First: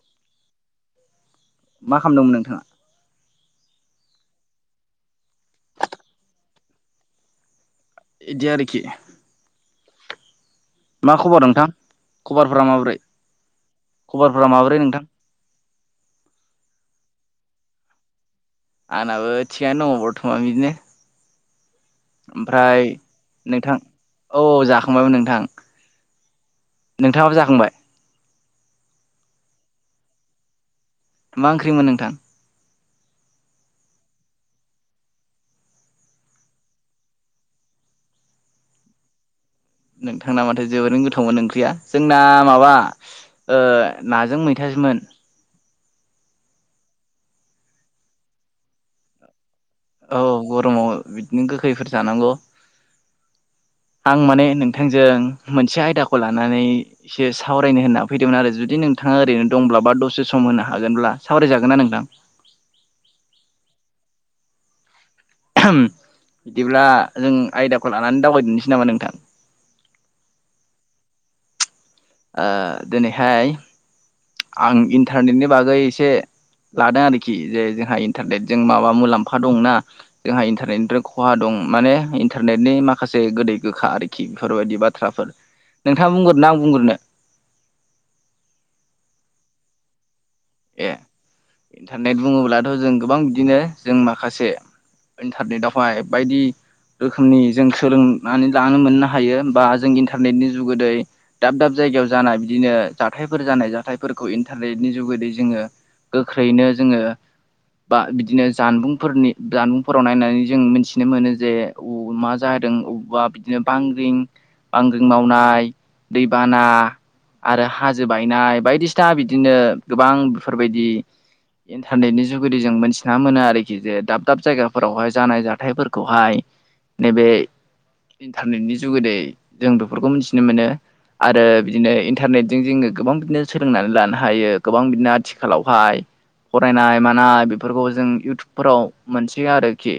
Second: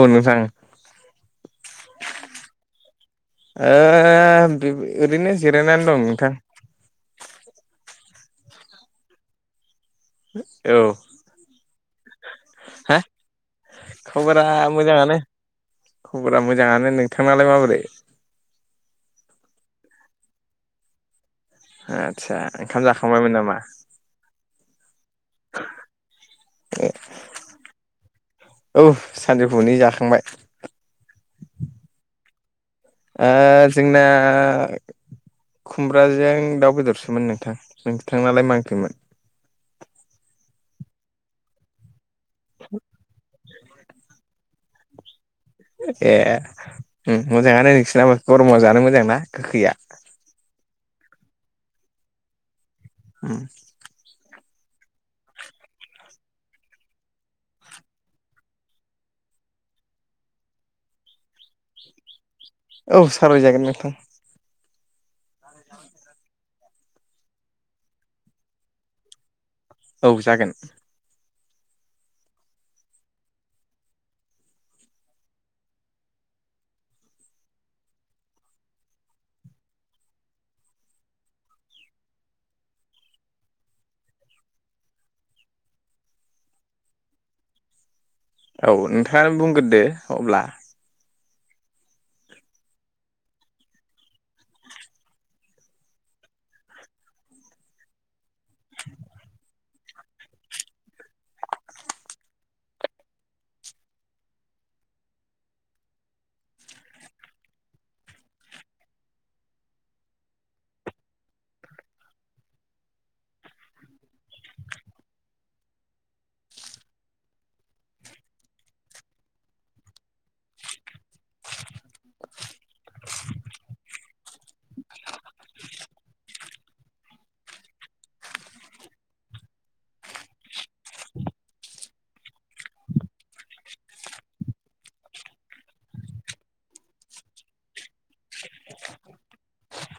औ नोंथां औ मा खामदोंमोन नोंथाङा? ओ बिब ओरैनो जिरायनानै दं नोंथां। बिदि आरोखि हो मा खबर नोंथां खबरफोरा माबोरै हा खबरा खबरफोरा माबोरै नोंथां मोजाङानो खबरा मोजाङानो नोंथांनाालाय माबोरै आंनाबो थिगानो दङ बर्थमान बिदिनो आदसा ओमफ्राय ओंखाम जाखांबायमोन नामा नोंथां औ औ जाखांबायमोन नोंथां नोंथाङाबो जाखांबाय औ सानजौफनै जाखांबाय मा ओंख्रिमोन नोंथां आ जंना खुमब्राजों दाउ बेदरसोमोन नोंथां नोंसथां नालाय मांखोमोन नोंथांना माथो जोबोरैनो गोथावमोन ओंख्रिया जोंना माबा नाजों मैथासोमोन ए मोजाङानो नोंसोरना गरमाव जानो मोजां नना गोखैया औ गरमाव बिदिनो गोखैफोर जानांगौ औ आं माने नोंथांजों मोनसे आयदाखौ लानानै एसे सावरायनो होनना फैदोंमोन आरो जुदि नोंथाङा ओरैनो दंब्ला बा दसे सम होनो हागोनब्ला सावरायजागोन नना नोंथां औ सालायजागोन नोंथां बिदिब्ला जों आयदाखौ लानानै दावबायदनोसै नामा नोंथां औ जागोन दिनैहाय आं इन्टारनेटनि बागै एसे लादों आरोखि जे जोंहा इन्टारनेटजों माबा मुलाम्फा दंनाा जोंहा इन्टारनेटनिफ्राय खहा दं माने इन्टारनेटनि माखासे गोदै गोखा आरोखि आरोखि बेफोरबायदि बाथ्राफोर नोंथाङा बुंग्रोना आं बुंग्रोनो औ नोंथाङा बुंग्रोदो अब्ला ए इन्टारनेट बुङोब्लाथ' जों गोबां बिदिनो जों माखासे ओनथारनि दााय बायदि रोखोमनि जों सोलोंनानै लानो मोननो हायो बा जों इन्टारनेटनि जुगोदै दाब दाब जायगायाव जाना बिदिनो जाथायफोर जानाय जाथायफोरखौ इन्टारनेटनि जुगैद जोङो गोख्रैनो जोङो बा बिदिनो जानबुंफोरनि जानबुंफोराव नायनानै जों मिथिनो मोनो जे मााहोदों बबावबा बिदिनो बांग्रिं बांग्रिं मावनाय दैबाना आरो हाजो बायनाय बायदिसिना बिदिनो गोबां बेफोरबायदि इन्टारनेटनि जुगेदि जों मिथिना मोनो आरोखि जे दाब दाब जायगाफोरावहाय जानाय जाथायफोरखौहाय नैबे इन्टारनेटनि जुगैदै जों बेफोरखौ मिथिनो मोनो आरो बिदिनो इन्टारनेटजों जोङो गोबां बिदिनो सोलोंनानै लानो हायो गोबां बिदिनो आथिखालावहाय फरायनाय मानाय बेफोरखौ जों इउटुबफोराव मोनसोयो आरोखि।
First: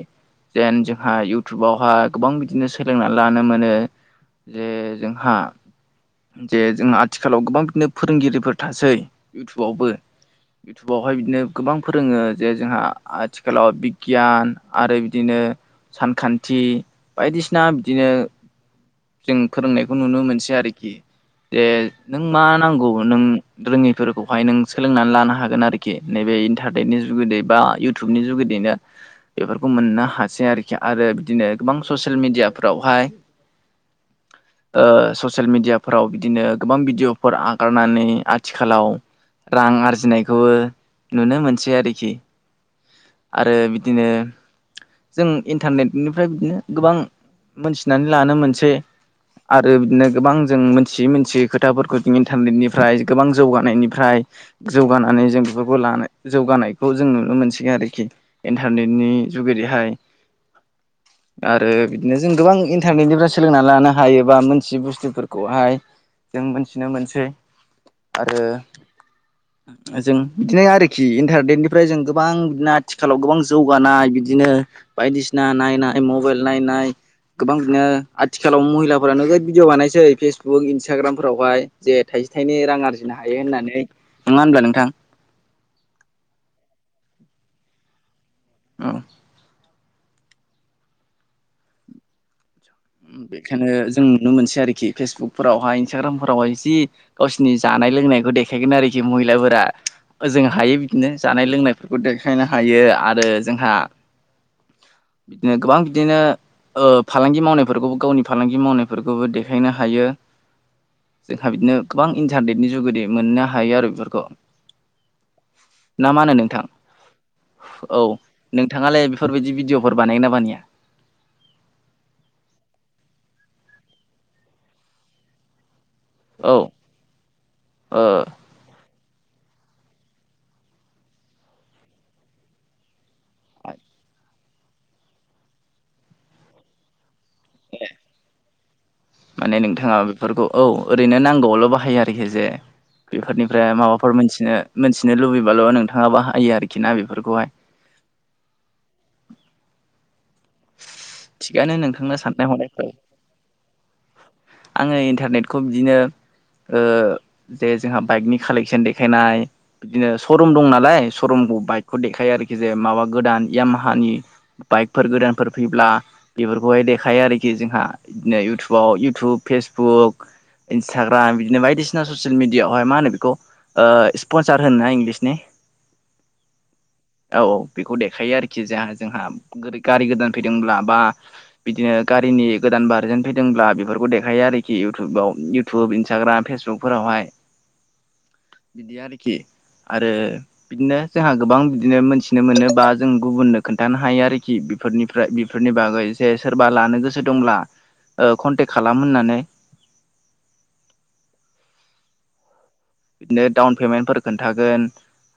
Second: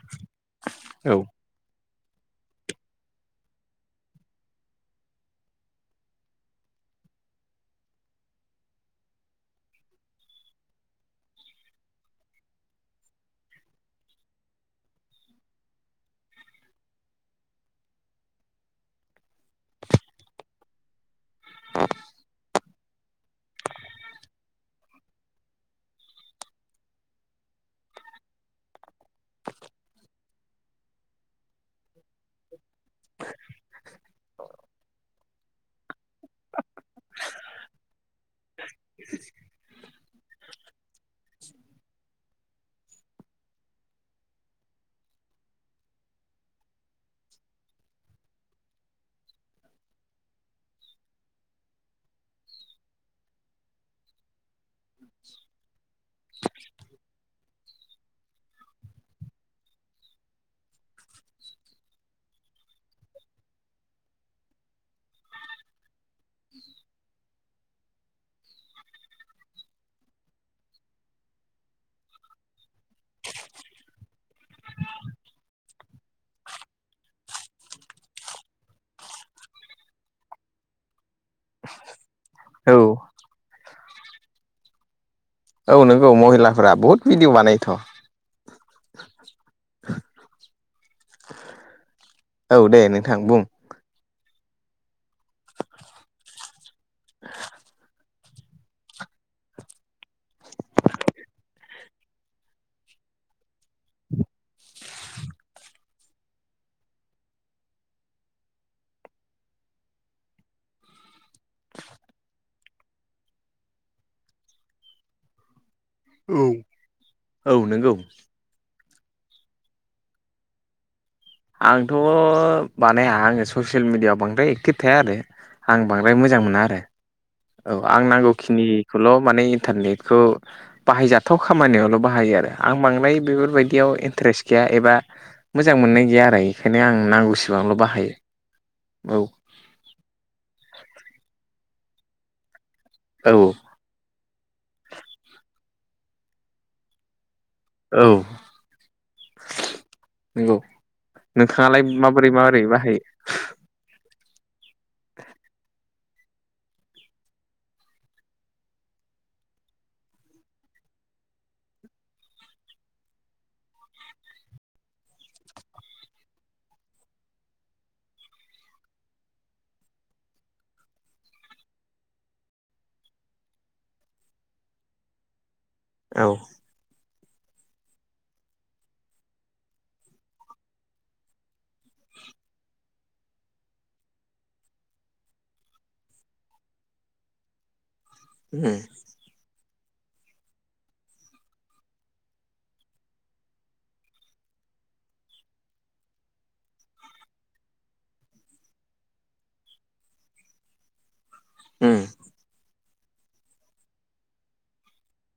जेन जोंहा औ इउटुबावहा गोबां बिदिनो सोलोंना लानो मोनो। जे जोंहा जे जोंहा आथिखालाव गोबां बिदिनो फोरोंगिरिफोर थासै इउटुबावबो। इउटुबावहाय बिदिनो गोबां फोरोङो जे जोंहा आथिखालाव बिगियान आरो बिदिनो सानखान्थि बायदिसिना बिदिनो जों फोरोंनायखौ नुनो मोनसै आरोखि। जे नों मा नांगौ नों रोङैफोरखौहाय नों सोलोंनानै लानो हागोन आरोखि नैबे इन्टारनेटनि जुगोदै बा इउटुबनि जुगेदैनो। बेफोरखौ मोननो हासै आरोखि आरो बिदिनो गोबां ससियेल मिडियाफ्रावहाय औ। ओ ससियेल मिडियाफोराव बिदिनो गोबां भिडिअ'फोर आगारनानै आथिखालाव रां आरजिनायखौबो नुनो मोनसै आरोखि। आरो बिदिनो जों इन्टारनेटनिफ्राय बिदिनो गोबां मोनथिनानै लानो मोनसै। आरो बिदिनो गोबां जों मोनथियै मोनथियै खोथाफोरखौ जों इन्टारनेटनिफ्राय गोबां जौगानायनिफ्राय जौगानानै जों बेफोरखौ लानो जौगानायखौ जों नुनो मोनसिगोन आरोखि इन्टारनेटनि जुगेदिहाय [inaudible] आरो बिदिनो जों गोबां इन्टारनेटनिफ्राय सोलोंनानै लानो हायोबा मोनथियै बुस्थुफोरखौहाय जों मोनथिनो मोनसै आरो जों बिदिनो आरोखि इन्टारनेटनिफ्राय जों गोबां बिदिनो आथिखालाव गोबां जौगानाय बिदिनो बायदिसिना नायनाय मबाइल नायनाय। गोबां बिदिनो आथिखालाव महिलाफोरा नोगोद भिडिअ' बानायसै फेस बुक इन्सटाग्रामफोरावहाय जे थाइसे थाइनै औ रां आरजिनो हायो होननानै नङा होनब्ला नोंथां? औ नंगौ महिलाफोरा बहुत भिदिअ' बानायोथ'। औ। औ दे। नोंथां बुं बेखायनो जों नुनो मोनसै आरोखि फेसबुकफोरावहाय इन्सटाग्रामफोरावहाय जि गावसिनि जानाय लोंनायखौ देखायगोन आरोखि महिलाफोरा। ओजों हायो बिदिनो जानाय लोंनायफोरखौ देखायनो हायो आरो जोंहा बिदिनो गोबां बिदिनो ओ फालांगि मावनाय फोरखौबो गावनि फालांगि मावनायफोरखौबो देखायनो हायो। जोंहा बिदिनो गोबां इन्टारनेटनि जुगेदि मोननो हायो आरो बेफोरखौ। [inaudible] ना मा होनो नोंथां औ नोंथाङालाय बेफोरबायदि भिडिअ'फोर बानायगोना बानाया? आंथ' बानाया आङो ससियेल मिडियाआव बांद्राय एकटिभ थाया आरो। आं बांद्राय मोजां औ मोना आरो औ ओ आं नांगौखि निखौल' माने इन्टारनेटखौ बाहायजाथाव खामानियावल' बाहायो आरो आं बांद्राय बेफोरबायदियाव इन्टारेस्ट गैया एबा मोजां मोननाय गैया आरो इखायनो आं नांगौसिबांल' बाहायो औ। माने नोंथाङा बेफोरखौ औ ओरैनो नांगौआवल' बाहायो आरोखि जे औ बेफोरनिफ्राय माबा फोर मोनथिनो मोनथिनो लुबैबाल' नोंथाङा बाहायो आरोखि ना बेफोरखौहाय। औ। नंगौ थिगानो नोंथाङालाय नोंथांना माबोरै साननाय माबोरै हनायफ्रा बाहायो? आङो इन्टारनेटखौ बिदिनो ओ जे जोंहा बाइकनि कालेकसन देखायनाय बिदिनो स' रुम दं नालाय स' रुमखौ बाइकखौ देखायो आरोखि जे माबा गोदान इयामाहानि बाइकफोर गोदानफोर फैब्ला बेफोरखौहाय देखायो आरोखि जोंहा बिदिनो इउटुबाव इउटुब फेसबुक इन्सटाग्राम बिदिनो बायदिसिना ससियेल मिडियाआवहाय मा होनो बेखौ ओ स्पनसार होनो ना इंल्गिस नि औ औ औ बेखौ देखायो आरोखि जोंहा जोंहा गारि गोदान फैदोंब्ला बा बिदिनो गारिनि गोदान भारजेन फैदोंब्ला बेफोरखौ देखायो आरोखि इउटुबाव इउटुब इन्स्टाग्रा फेसबुकफोरावहाय [inaudible] उम बिदि आरोखि आरो बिदिनो जोंहा गोबां बिदिनो मोनथिनो मोनो बा जों गुबुननो खोन्थानो हायो आरोखि बेफोरनि ओमफ्राय बेफोरनि बागै जे सोरबा लानो गोसो दंब्ला कनटेक्ट खालाम होननानै उम बिदिनो डाउन पेमेन्टफोर खोन्थागोन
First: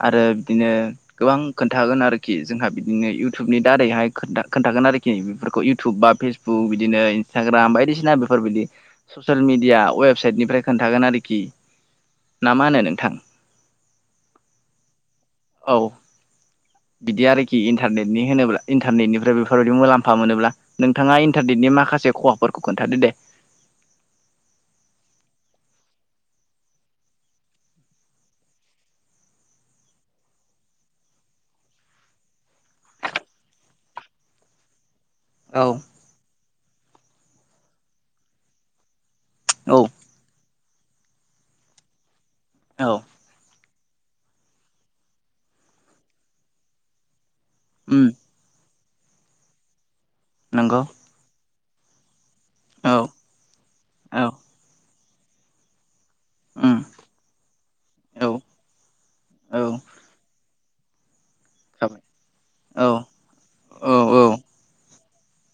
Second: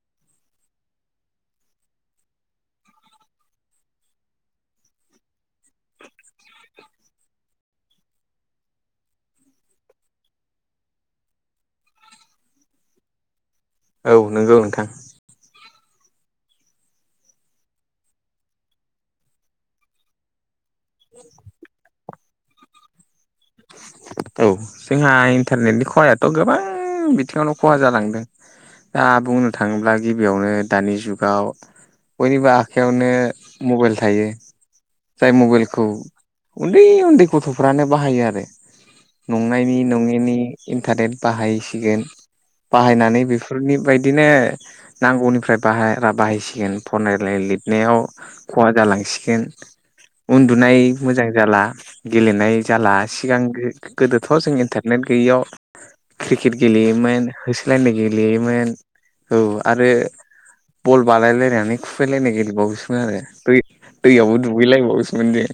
आरो बिदिनो गोबां खोन्थागोन आरोखि जोंहा बिदिनो इयउटुबनि दारैहाय खोनथा खोन्थागोन आरोखि बेफोरखौ इउटुब बा फेस बुक बिदिनो इन ग्राम बायदिसिना बेफोरबायदि ससियेल मिडिया वेबसाइटनिफ्राय खोन्थागोन आरोखि। ना मा होनो नोंथां? औ नंगौ नोंथां औ बिदि आरोखि इन्टारनेटनि होनोब्ला इन्टारनेटनिफ्राय बेफोरबायाददि मुलाम्फा मोनोब्ला नोंथाङा इन्टारनेटनि माखासे खहाफोरखौ खोनथादो दे? औ जोंहा इन्टारनेटनि खहायाथ' गोबां बिथिङावनो खहा जालांदों। दा बुंनो थाङोब्ला गिबियावनो दानि जुगाव बयनिबो आखाइायावनो मबाइल थायो। जाय औ मबाइलखौ उन्दै उन्दै गथ'फ्रानो बाहायो आरो। नंनायनि औ नङिनि इन्टारनेट बाहायसिगोन औ बाहायनानै बे फोरनि बायदिनो नांगौनिफ्राय बाहायरा बाहायसिगोन फरायनाय लिरनायाव उम खहा जालांसिगोन उन्दुनाय नंगौ मोजां जाला गेलेनाय जाला औ सिगां औ गो-गोदोथ' जों इन्टारनेट गैयैयाव क्रिकेट उम गेलेयोमोन होसोलायनाय औ गेलेयोमोन औ आरो बल बानायायलायनानै जाबाय खुुबैलायनाय औ गेलेबावोसोमोन आरो औ औ दैयावबो दुगैलायबावोसोमोन जे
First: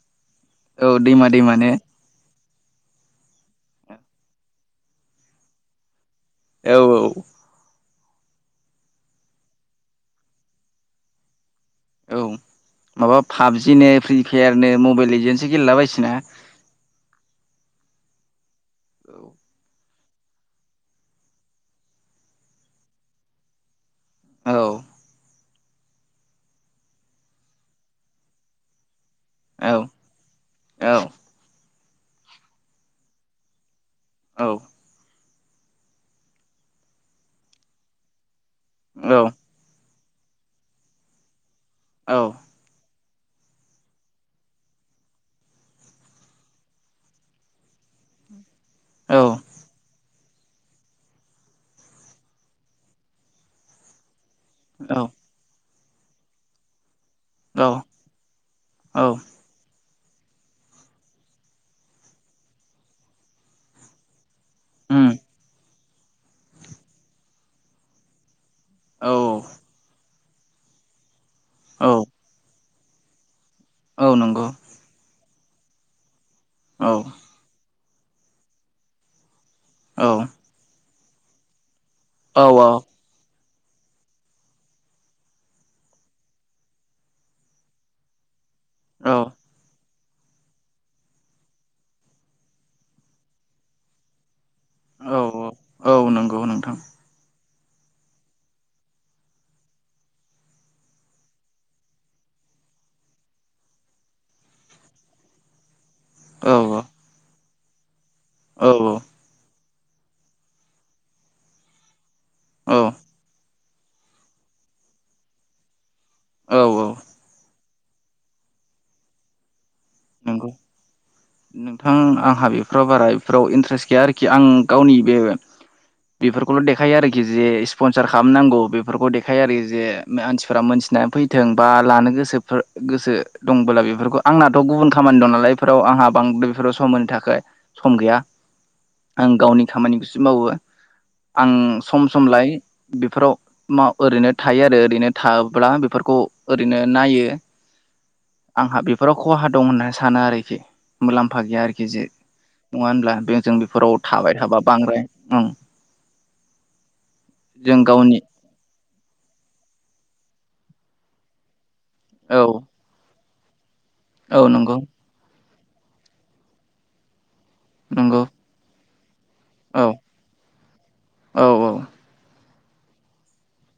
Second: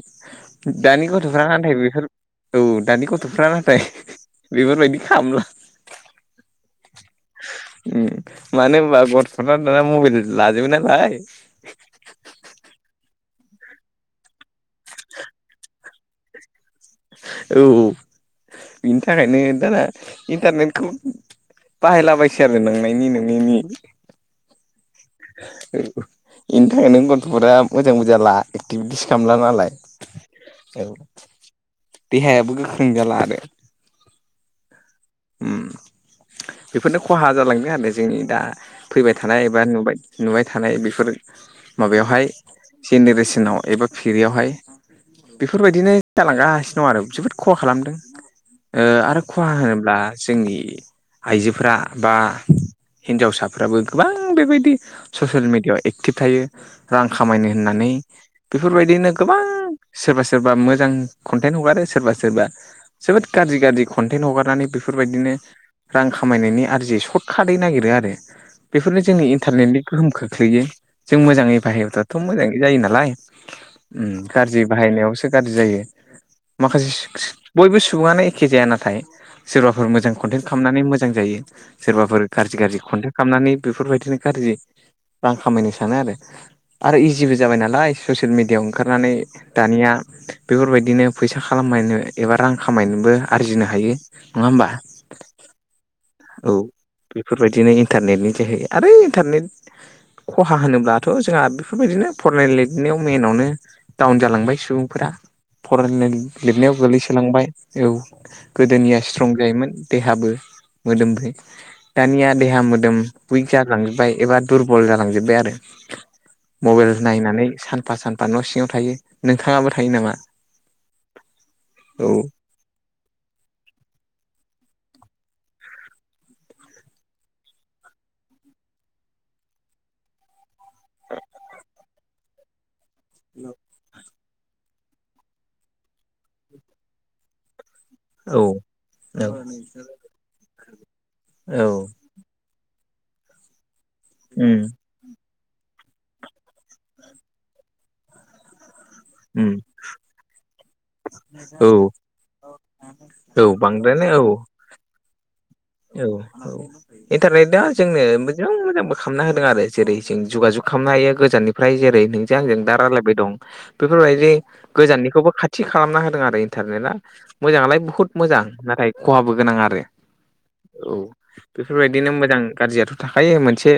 औ दानि दैमा गथ'फ्रा दैमानो नाथाय बेफोर औ दानि गथ'फ्रा नाथाय बेफोरबायदि खालामला औ औ उम मानो होनबा गथफोरा दाना मबाइल लाजोबो नालाय औ माबा पाबजिनो फ्रिफायारनो मबाइल एजेन्सो गेलेला बायसैना औ बिनि थाखायनो दाना इन्टारनेटखौ बाहायलाबायसै आरो नोंनायनि नोङिनि औ इनि थाखाय नों गथ'फोरा मोजांबो जाला एक्टिभिटिस खालामला औ नालाय औ देहायाबो गोख्रों जाला आरो औ उम बेफोरनो खहा जालांदों आरो जोंनि दा फैबाय औ थानाय बा नुबाय नुबाय थानाय बेफोर औ माबायावहाय जेनेरेसनाव एबा फिरियावहाय। बेफोरबायदिनो जालांगासिनो दं आरो जोबोद खहा खालामदों ओ आरो खहा होनो ब्ला जोंनि आइजोफोरा बा हिनजावसाफ्राबो गोबां बेबाय दि ससियेल मिडियाआव एक्टिभ थायो। रां खामायनो औ होननानै औ बेफोरबायदिनो गोबां सोरबा सोरबा मोजां कन्टेन्ट हगारो सोरबा सोरबा जोबोद गाज्रि गाज्रि कन्टेन्ट हगारनानै बे उम बेफोरबायदिनो रां खामायनायनि आरजियै सर्ट कार्टयै नागिरो आरो बेफोरनो औ जोंनि इन्टारनेटनि गोहोम खोख्लैयो जों मोजाङै औ बाहायोब्लाथ' मोजाङै जायो नालाय औ नंगौ गाज्रि बाहायनायावसो गाज्रि जायो माखासे औ [unintelligible] बयबो सुबुङानो एखे जाया नाथाय सोरबाफोर मोजां औ कन्टेन्ट खालामनानै मोजां जायो। सोरबाफोर औ गाज्रि गाज्रि कन्टेन्ट खालामनानै बेफोरबायदिनो गाज्रि रां खामायनो सानो आरो आरो इजिबो जाबाय नालाय। ससियेल मिडियायाव औ ओंखारनानै दानिया बेफोरबायदिनो फैसा खालामायनो एबा रां खामायनोबो आरजिनो हायो नङा होमबा। औ औ औ नंगौ औ नोंथां। बेफोरबायदिनो इन्टारनेटनि जोहै आरो इन्टारनेट खहा होनोब्लाथ' जोंहा बेफोरबायदिनो फरायनाय लिरनायाव मेनावनो डाउन जालांबाय सुबुंफोरा फराय औ लिरनायाव गोग्लैसोलांबाय औ औ गोदोनिया स्ट्रं जायोमोन देहाबो मोदोमबो दानिया देहा औ मोदोम बै जालांजोबबाय एबा दुरबल जालांजोबबाय आरो औ औ मबाइल नायनानै सानफा सान फा न'सिङाव थायो। नोंथाङाबो थायो नामा? नंगौ नोंथां औ आंहा बेफोराव बाराय फोराव इन्ट्रेस्ट गैया आरोखि आं गावनि बे बेफोरखौल' देखायो आरोखि जे स्पनसार खालामनांगौ बेफोरखौ देखायो आरोखि जे मानसिफोरा मोनथिनानै फैथों बा लानो गोसोफोर गोसो दंबोला बेफोरखौ आंनाथ' गुबुन खामानि दं नालाय बेफोराव आंहा बांद्राय बेफोराव समनि थाखाय। सम गैया औ आं गावनि खामानिखौस सो मावो आं औ सम समलाय बेफोराव माव ओरैनो थायो आरो ओरैनो थाब्ला बेफोरखौ ओरैनो नायो आंहा बेफोराव खहा दं होननानै साना आरोखि मुलाम्फा गैया औ आरोखि जे नङा होनब्ला औ बेजों बेफोराव बांद्रायानो औ थाबाय थाबा बांद्राय ओं। औ औ इन्टारनेटा जों जोंनो बेराद गावनि मोजांबो खालामना होदों आरो जेरै जों जुगा जुग खालामनो हायो गोजाननि फ्राय जेरै नोंजों औ आंजों दा राय्लायबाय दं बेफोरबायदि औ नंगौ गोजाननिखौबो खा थि खालामना होदों आरो इन्टारनेटआ मोजाङालाय बुहुत नंगौ मोजां नाथाय खहाबो गोनां आरो। औ औ बेफोरबायदिनो मोजां गाज्रियाथ' थाखायो मोनसे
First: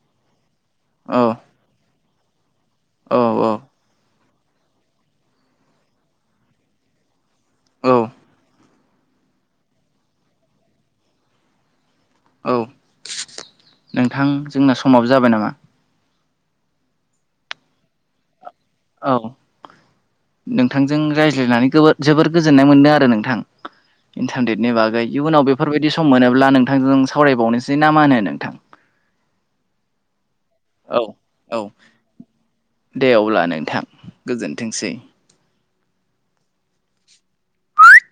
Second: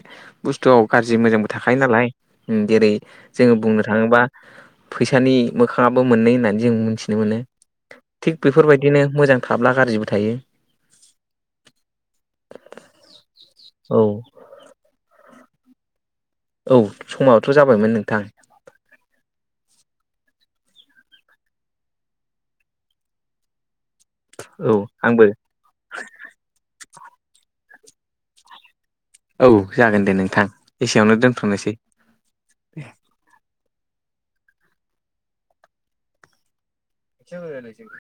बुस्थुआव गाज्रि औ मोजां थाखायायो नालाय उम जेरै औ जोङो बुंनो थाङोब्ला फैसानि मोखाङाबो मोननै होननानै जों मोनथिनो मोनो। औ थिग बेफोरबायदिनो मोजां थाब्ला गाज्रिबो थायो। औ औ नोंथां जोंना समाबो जाबाय नामा? औ समायथ' जाबायमोन नोंथां। औ नोंथांजों रायज्लायनानै गोबोर जोबोर गोजोननाय मोनदों आरो नोंथां। औ इन्टारनेटनि बागै आंबो इयुनाव बेफोरबायदि सम मोनोब्ला नोंथांजों सावरायबावनोसै ना मा होनो नोंथां? औ जागोन दे नोंथां। औ एसेयावनो औ दोनथ'नोसै दे अब्ला नोंथां गोजोनथोंसै। [unintelligible]